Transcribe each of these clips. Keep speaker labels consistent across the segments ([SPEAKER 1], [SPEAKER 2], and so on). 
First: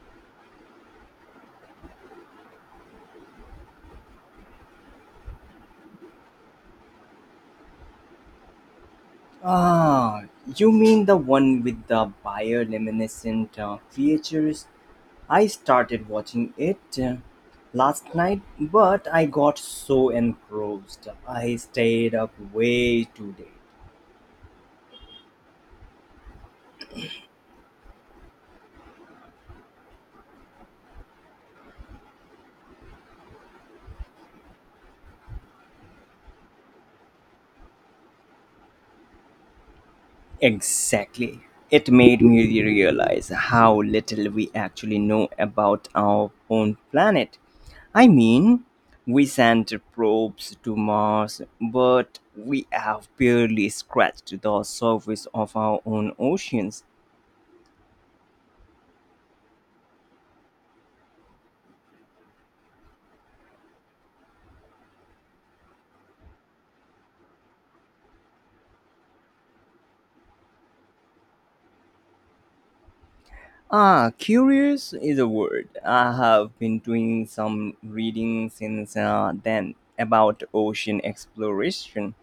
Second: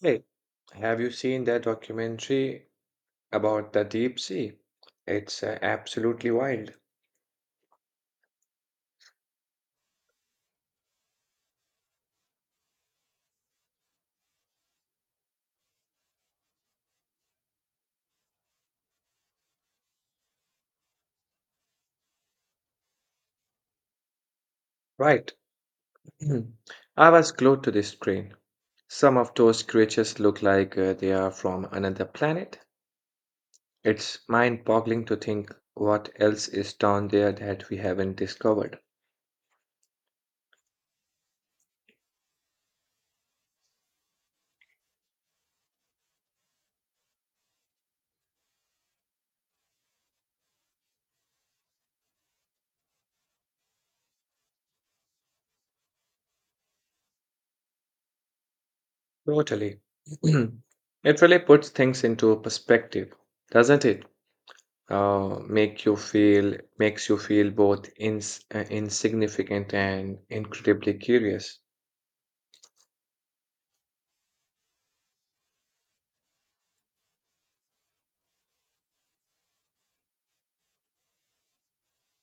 [SPEAKER 1] Hey, have you seen that documentary about the deep sea? It's absolutely wild.
[SPEAKER 2] Ah, you mean the one with the bioluminescent creatures? I started watching it last night, but I got so engrossed. I stayed up way too late.
[SPEAKER 1] Right. I was glued to the screen. Some of those creatures look like they are from another planet. It's mind-boggling to think what else is down there that we haven't discovered.
[SPEAKER 2] Exactly. It made me realize how little we actually know about our own planet. I mean, we sent probes to Mars, but we have barely scratched the surface of our own oceans.
[SPEAKER 1] Totally. It really puts things into perspective, doesn't it? Makes you feel both insignificant and incredibly curious.
[SPEAKER 2] Ah, curious is a word. I have been doing some reading since then about ocean exploration.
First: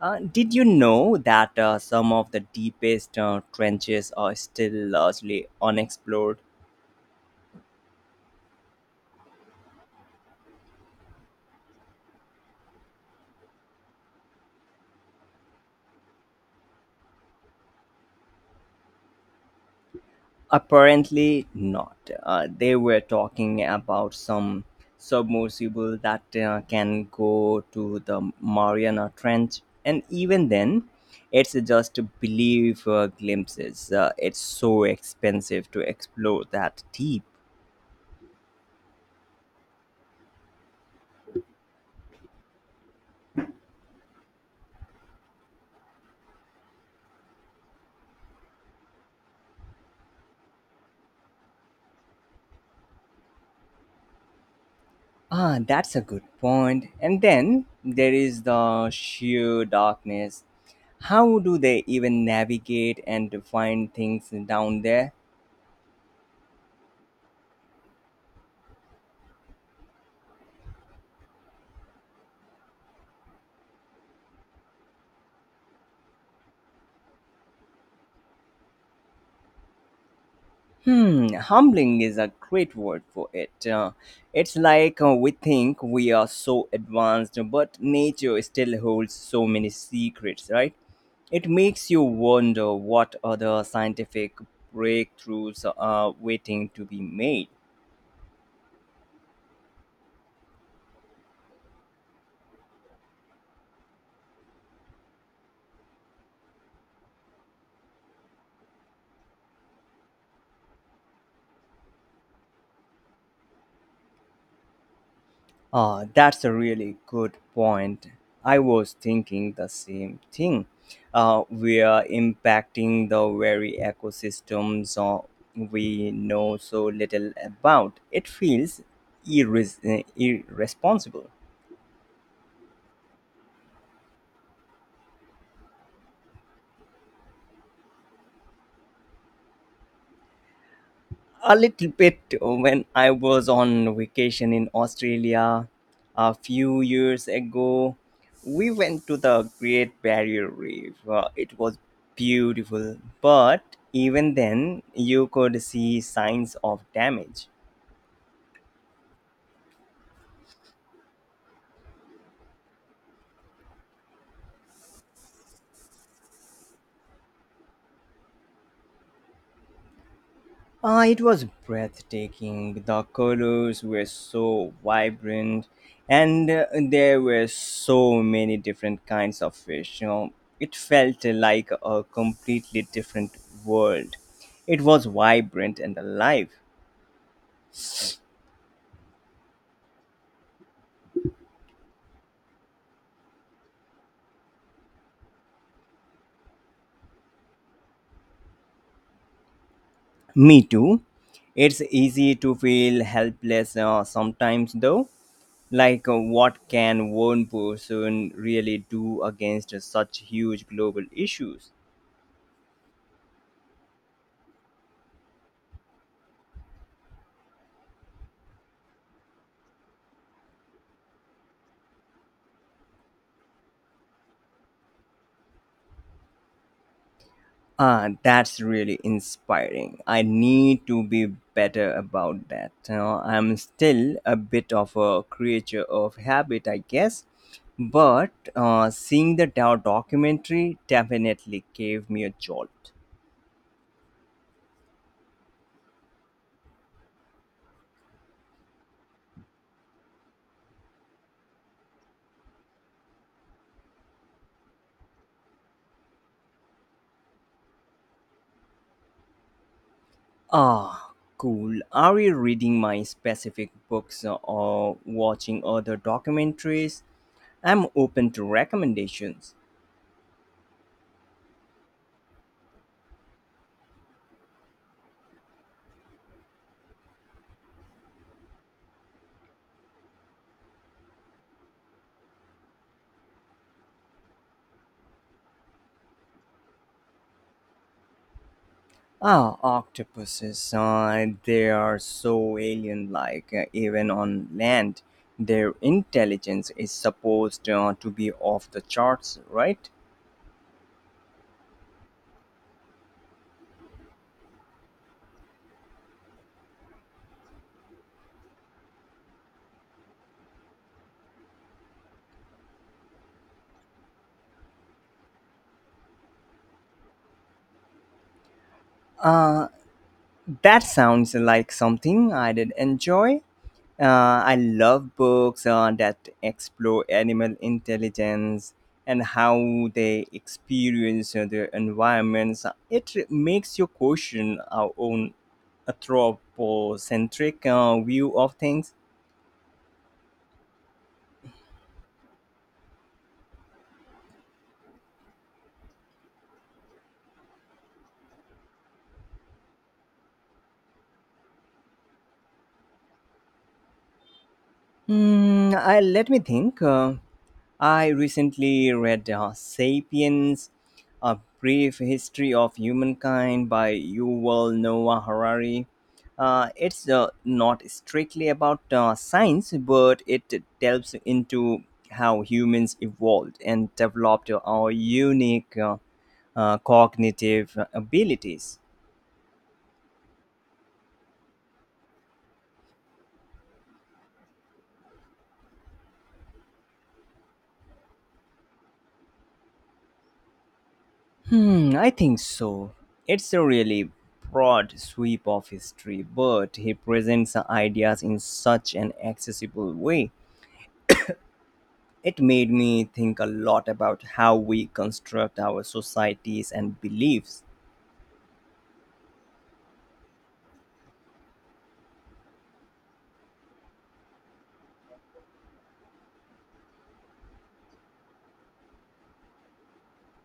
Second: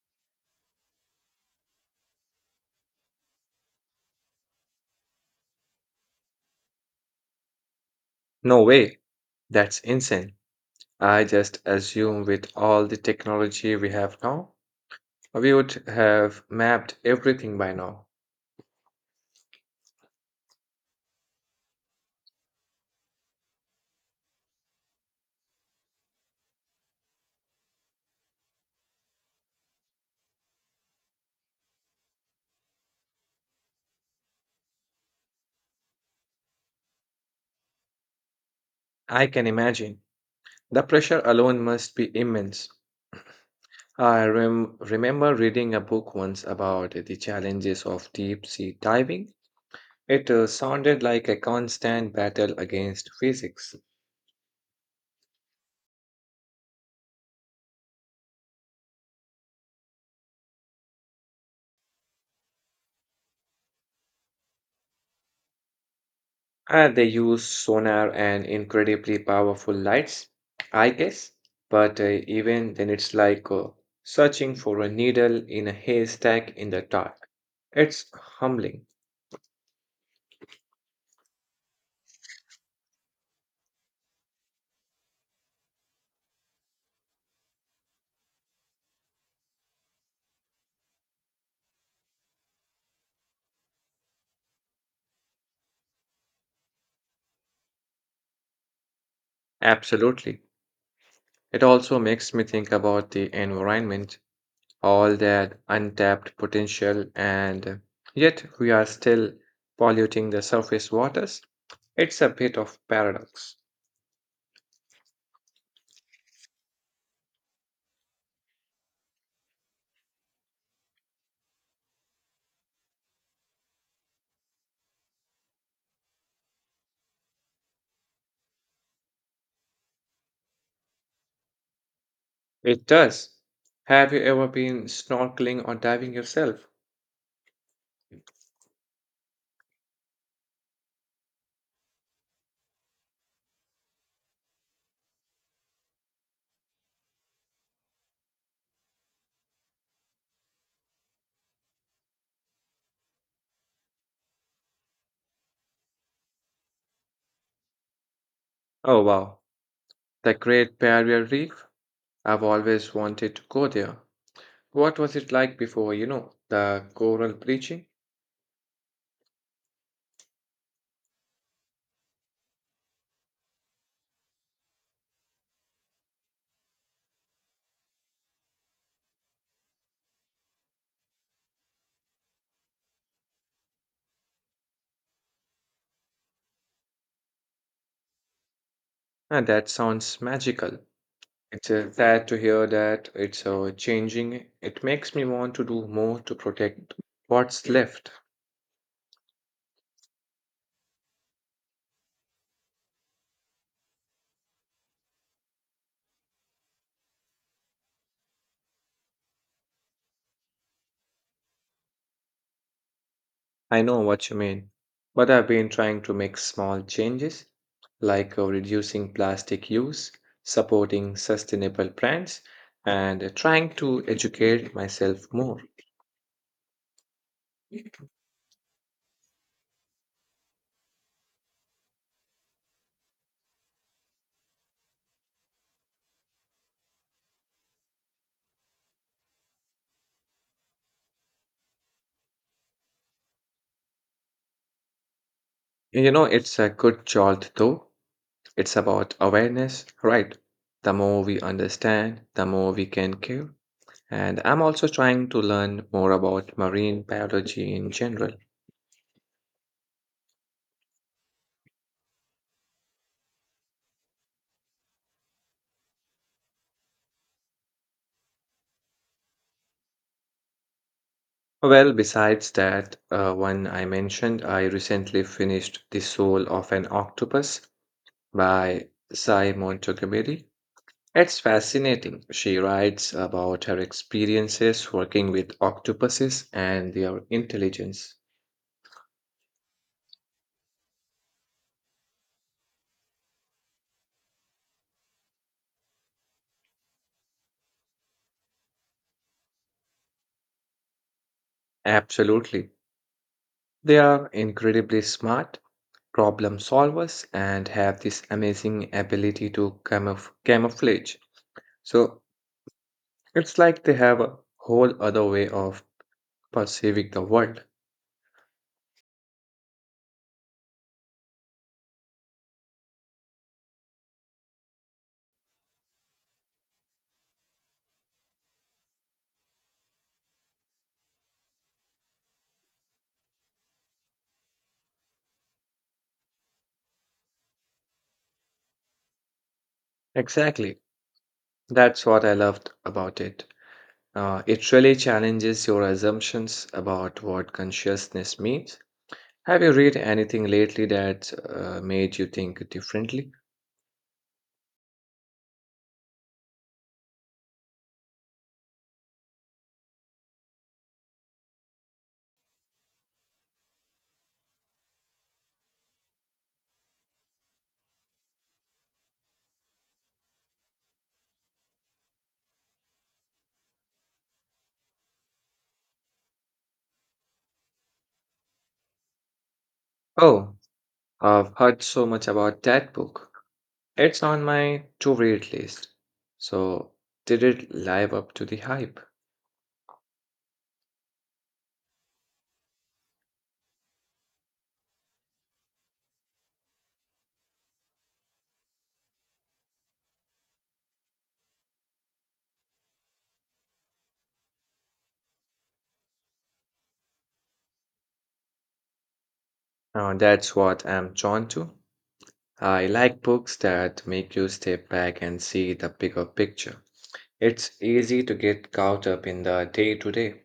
[SPEAKER 2] Did you know that some of the deepest trenches are still largely unexplored?
[SPEAKER 1] No way, that's insane. I just assume with all the technology we have now, we would have mapped everything by now.
[SPEAKER 2] Apparently not. They were talking about some submersible that can go to the Mariana Trench, and even then, it's just believe glimpses. It's so expensive to explore that deep.
[SPEAKER 1] I can imagine. The pressure alone must be immense. I remember reading a book once about the challenges of deep sea diving. It sounded like a constant battle against physics.
[SPEAKER 2] Ah, that's a good point. And then there is the sheer darkness. How do they even navigate and find things down there?
[SPEAKER 1] They use sonar and incredibly powerful lights, I guess. But even then, it's like searching for a needle in a haystack in the dark. It's humbling.
[SPEAKER 2] Hmm, humbling is a great word for it. It's like we think we are so advanced, but nature still holds so many secrets, right? It makes you wonder what other scientific breakthroughs are waiting to be made.
[SPEAKER 1] Absolutely. It also makes me think about the environment, all that untapped potential, and yet we are still polluting the surface waters. It's a bit of paradox.
[SPEAKER 2] Ah, that's a really good point. I was thinking the same thing. We are impacting the very ecosystems we know so little about. It feels irresponsible.
[SPEAKER 1] It does. Have you ever been snorkeling or diving yourself?
[SPEAKER 2] A little bit when I was on vacation in Australia a few years ago. We went to the Great Barrier Reef. It was beautiful, but even then, you could see signs of damage.
[SPEAKER 1] Oh wow, the Great Barrier Reef. I've always wanted to go there. What was it like before, you know, the coral bleaching?
[SPEAKER 2] It was breathtaking. The colors were so vibrant, and there were so many different kinds of fish. You know, it felt like a completely different world. It was vibrant and alive.
[SPEAKER 1] And that sounds magical. It's sad to hear that it's changing. It makes me want to do more to protect what's left.
[SPEAKER 2] Me too. It's easy to feel helpless sometimes, though. Like, what can one person really do against such huge global issues?
[SPEAKER 1] I know what you mean, but I've been trying to make small changes, like reducing plastic use, supporting sustainable brands, and trying to educate myself more.
[SPEAKER 2] Ah, that's really inspiring. I need to be better about that. You know, I'm still a bit of a creature of habit, I guess. But seeing the Dow documentary definitely gave me a jolt.
[SPEAKER 1] You know, it's a good jolt though. It's about awareness, right? The more we understand, the more we can care. And I'm also trying to learn more about marine biology in general.
[SPEAKER 2] Ah, cool. Are you reading my specific books or watching other documentaries? I'm open to recommendations.
[SPEAKER 1] Well, besides that one I mentioned, I recently finished The Soul of an Octopus by Sai Montgomery. It's fascinating. She writes about her experiences working with octopuses and their intelligence.
[SPEAKER 2] Ah, octopuses. They are so alien like. Uh, even on land, their intelligence is supposed to be off the charts, right?
[SPEAKER 1] Absolutely. They are incredibly smart problem solvers and have this amazing ability to camouflage. So it's like they have a whole other way of perceiving the world.
[SPEAKER 2] Uh, that sounds like something I did enjoy. I love books that explore animal intelligence and how they experience their environments. It makes you question our own anthropocentric view of things.
[SPEAKER 1] Exactly. That's what I loved about it. It really challenges your assumptions about what consciousness means. Have you read anything lately that made you think differently?
[SPEAKER 2] Let me think. I recently read *Sapiens: A Brief History of Humankind* by Yuval Noah Harari. It's not strictly about science, but it delves into how humans evolved and developed our unique cognitive abilities.
[SPEAKER 1] Oh, I've heard so much about that book. It's on my to read list. So, did it live up to the hype?
[SPEAKER 2] Hmm, I think so. It's a really broad sweep of history, but he presents the ideas in such an accessible way. It made me think a lot about how we construct our societies and beliefs.
[SPEAKER 1] That's what I'm drawn to. I like books that make you step back and see the bigger picture. It's easy to get caught up in the day to day.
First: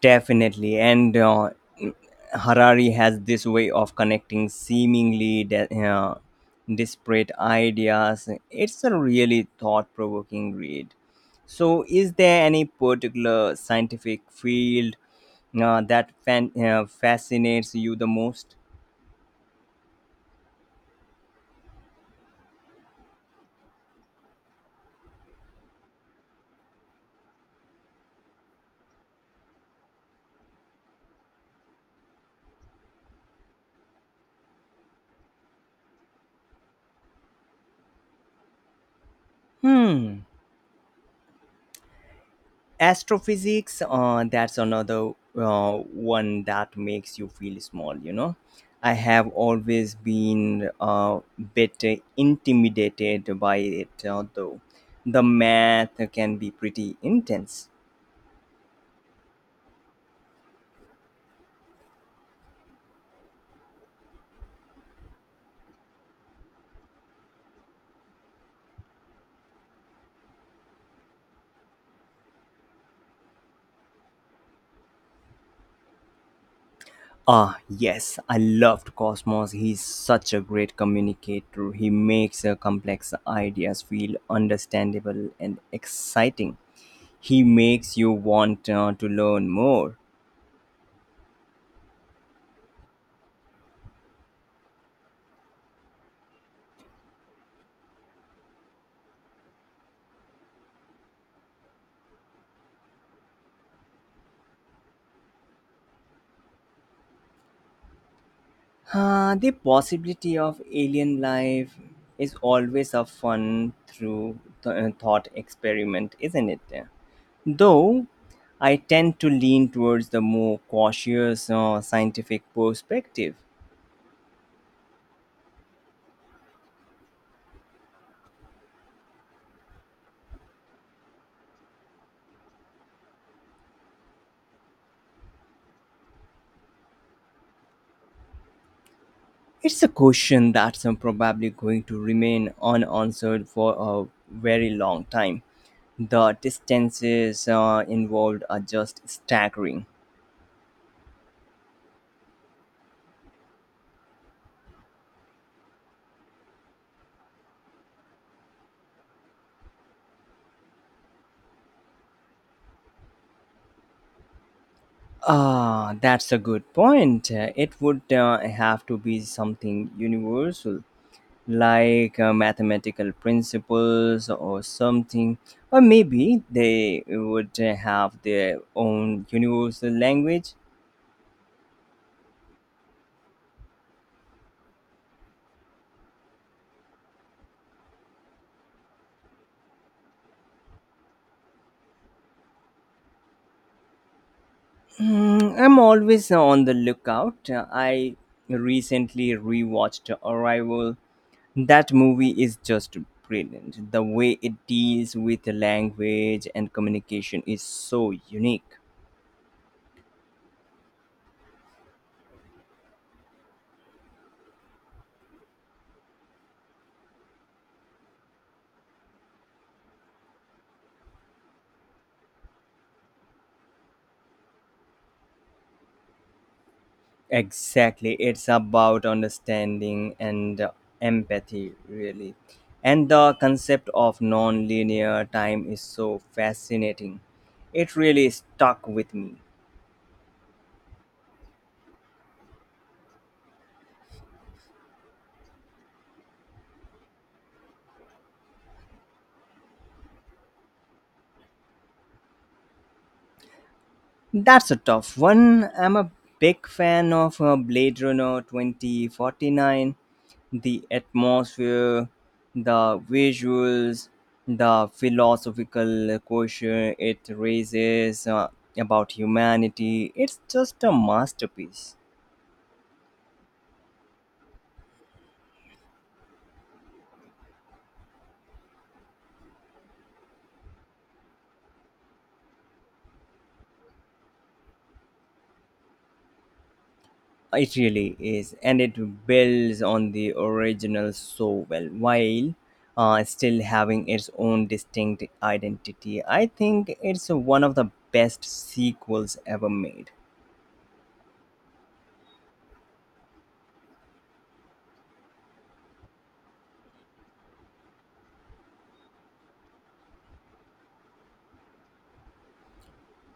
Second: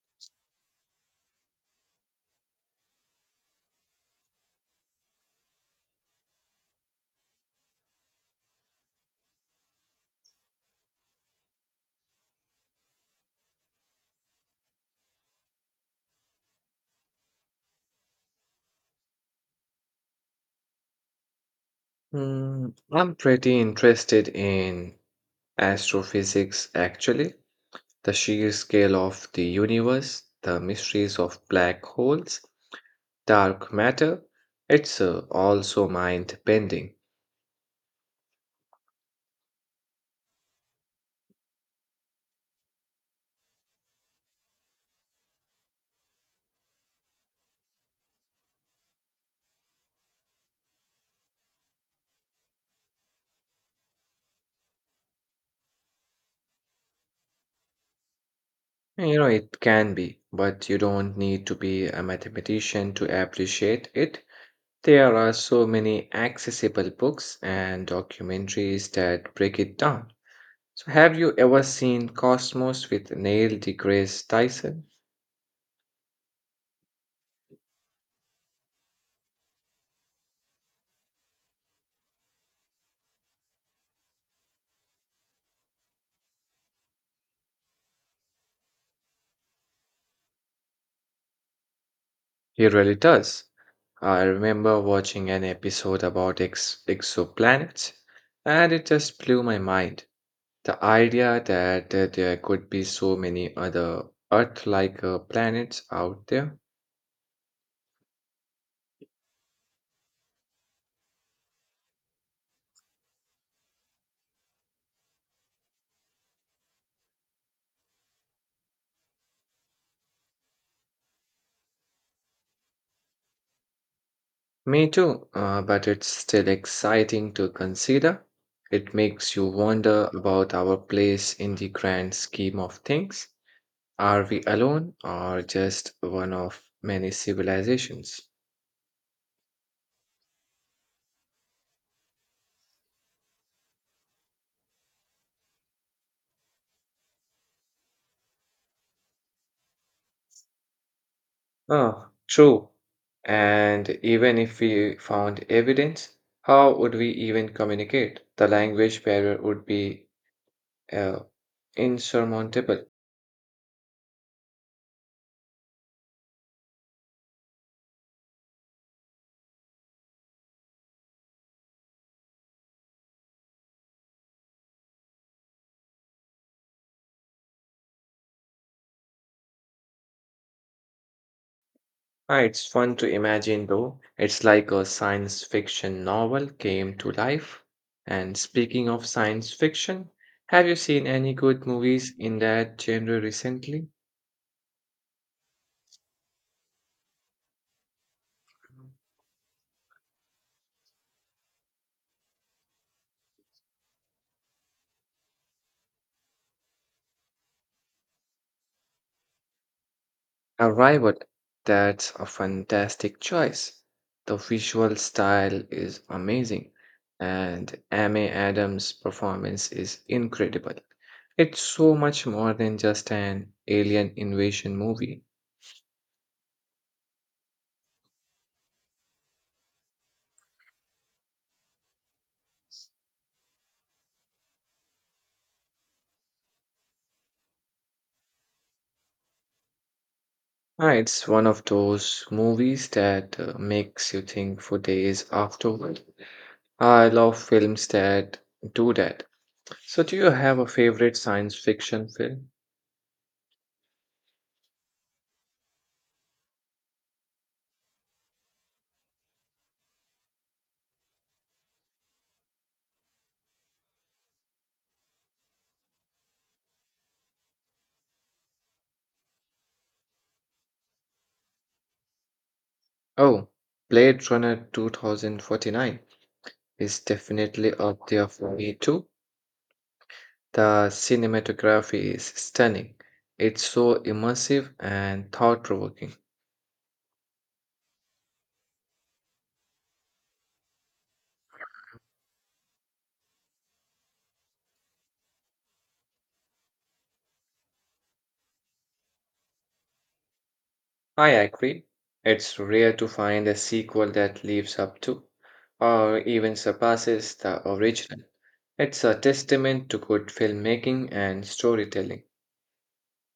[SPEAKER 2] Definitely. And Harari has this way of connecting seemingly disparate ideas. It's a really thought provoking read. So, is there any particular scientific field that fascinates you the most?
[SPEAKER 1] Hmm, I'm pretty interested in astrophysics, actually. The sheer scale of the universe, the mysteries of black holes, dark matter. It's also mind bending.
[SPEAKER 2] Hmm. Astrophysics, that's another one that makes you feel small, you know. I have always been a bit intimidated by it, although the math can be pretty intense.
[SPEAKER 1] You know, it can be, but you don't need to be a mathematician to appreciate it. There are so many accessible books and documentaries that break it down. So, have you ever seen Cosmos with Neil deGrasse Tyson?
[SPEAKER 2] Ah, yes, I loved Cosmos. He's such a great communicator. He makes complex ideas feel understandable and exciting. He makes you want to learn more.
[SPEAKER 1] He really does. I remember watching an episode about exoplanets, and it just blew my mind. The idea that there could be so many other Earth like planets out there.
[SPEAKER 2] The possibility of alien life is always a fun thought experiment, isn't it? Though I tend to lean towards the more cautious scientific perspective.
[SPEAKER 1] Me too, but it's still exciting to consider. It makes you wonder about our place in the grand scheme of things. Are we alone or just one of many civilizations?
[SPEAKER 2] It's a question that's probably going to remain unanswered for a very long time. The distances involved are just staggering.
[SPEAKER 1] Ah, true. And even if we found evidence, how would we even communicate? The language barrier would be uh, insurmountable.
[SPEAKER 2] Ah, that's a good point. It would have to be something universal, like mathematical principles or something. Or maybe they would have their own universal language.
[SPEAKER 1] Ah, it's fun to imagine, though. It's like a science fiction novel came to life. And speaking of science fiction, have you seen any good movies in that genre recently?
[SPEAKER 2] Hmm, I'm always on the lookout. I recently rewatched Arrival. That movie is just brilliant. The way it deals with the language and communication is so unique.
[SPEAKER 1] Arrival, that's a fantastic choice. The visual style is amazing, and Amy Adams' performance is incredible. It's so much more than just an alien invasion movie.
[SPEAKER 2] Exactly. It's about understanding and empathy, really. And the concept of non linear time is so fascinating. It really stuck with me.
[SPEAKER 1] It's one of those movies that makes you think for days afterward. I love films that do that. So, do you have a favorite science fiction film?
[SPEAKER 2] That's a tough one. I'm a big fan of Blade Runner 2049. The atmosphere, the visuals, the philosophical question it raises about humanity. It's just a masterpiece.
[SPEAKER 1] Oh, Blade Runner 2049 is definitely up there for me too. The cinematography is stunning. It's so immersive and thought-provoking.
[SPEAKER 2] It really is, and it builds on the original so well while still having its own distinct identity. I think it's one of the best sequels ever made.
[SPEAKER 1] I agree. It's rare to find a sequel that lives up to, or even surpasses, the original. It's a testament to good filmmaking and storytelling.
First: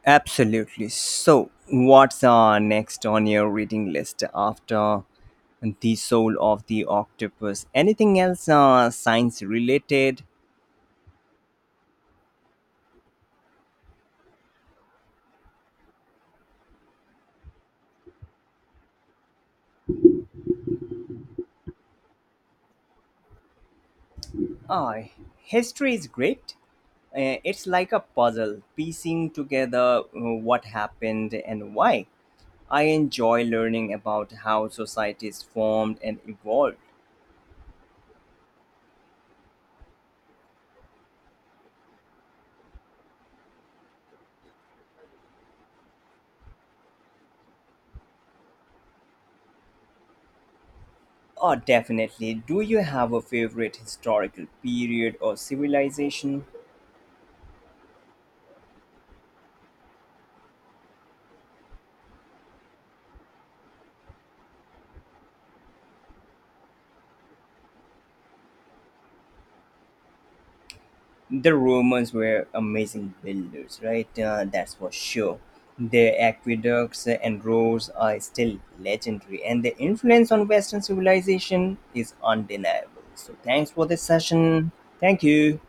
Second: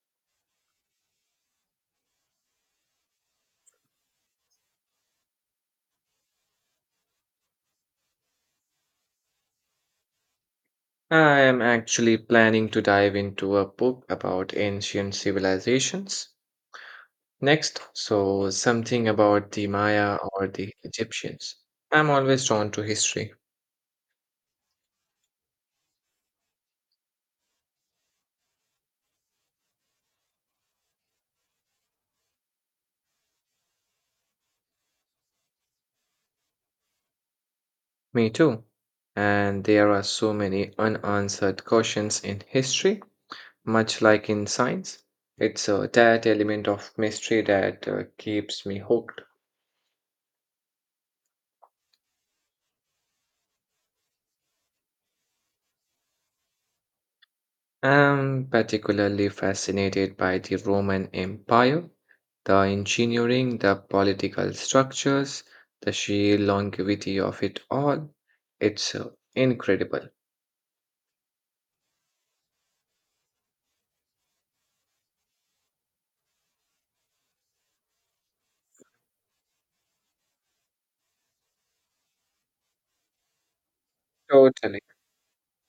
[SPEAKER 2] Absolutely. So, what's next on your reading list after The Soul of the Octopus? Anything else science related?
[SPEAKER 1] I am actually planning to dive into a book about ancient civilizations next, so something about the Maya or the Egyptians. I'm always drawn to history.
[SPEAKER 2] Ah, history is great. It's like a puzzle, piecing together what happened and why. I enjoy learning about how societies formed and evolved.
[SPEAKER 1] Me too. And there are so many unanswered questions in history. Much like in science, it's that element of mystery that keeps me hooked.
[SPEAKER 2] Oh, definitely. Do you have a favorite historical period or civilization?
[SPEAKER 1] I'm particularly fascinated by the Roman Empire, the engineering, the political structures, the sheer longevity of it all. It's incredible.
[SPEAKER 2] The Romans were amazing builders, right? That's for sure. Their aqueducts and roads are still legendary, and their influence on Western civilization is undeniable. So, thanks for this session.
[SPEAKER 1] Totally.
[SPEAKER 2] Thank you.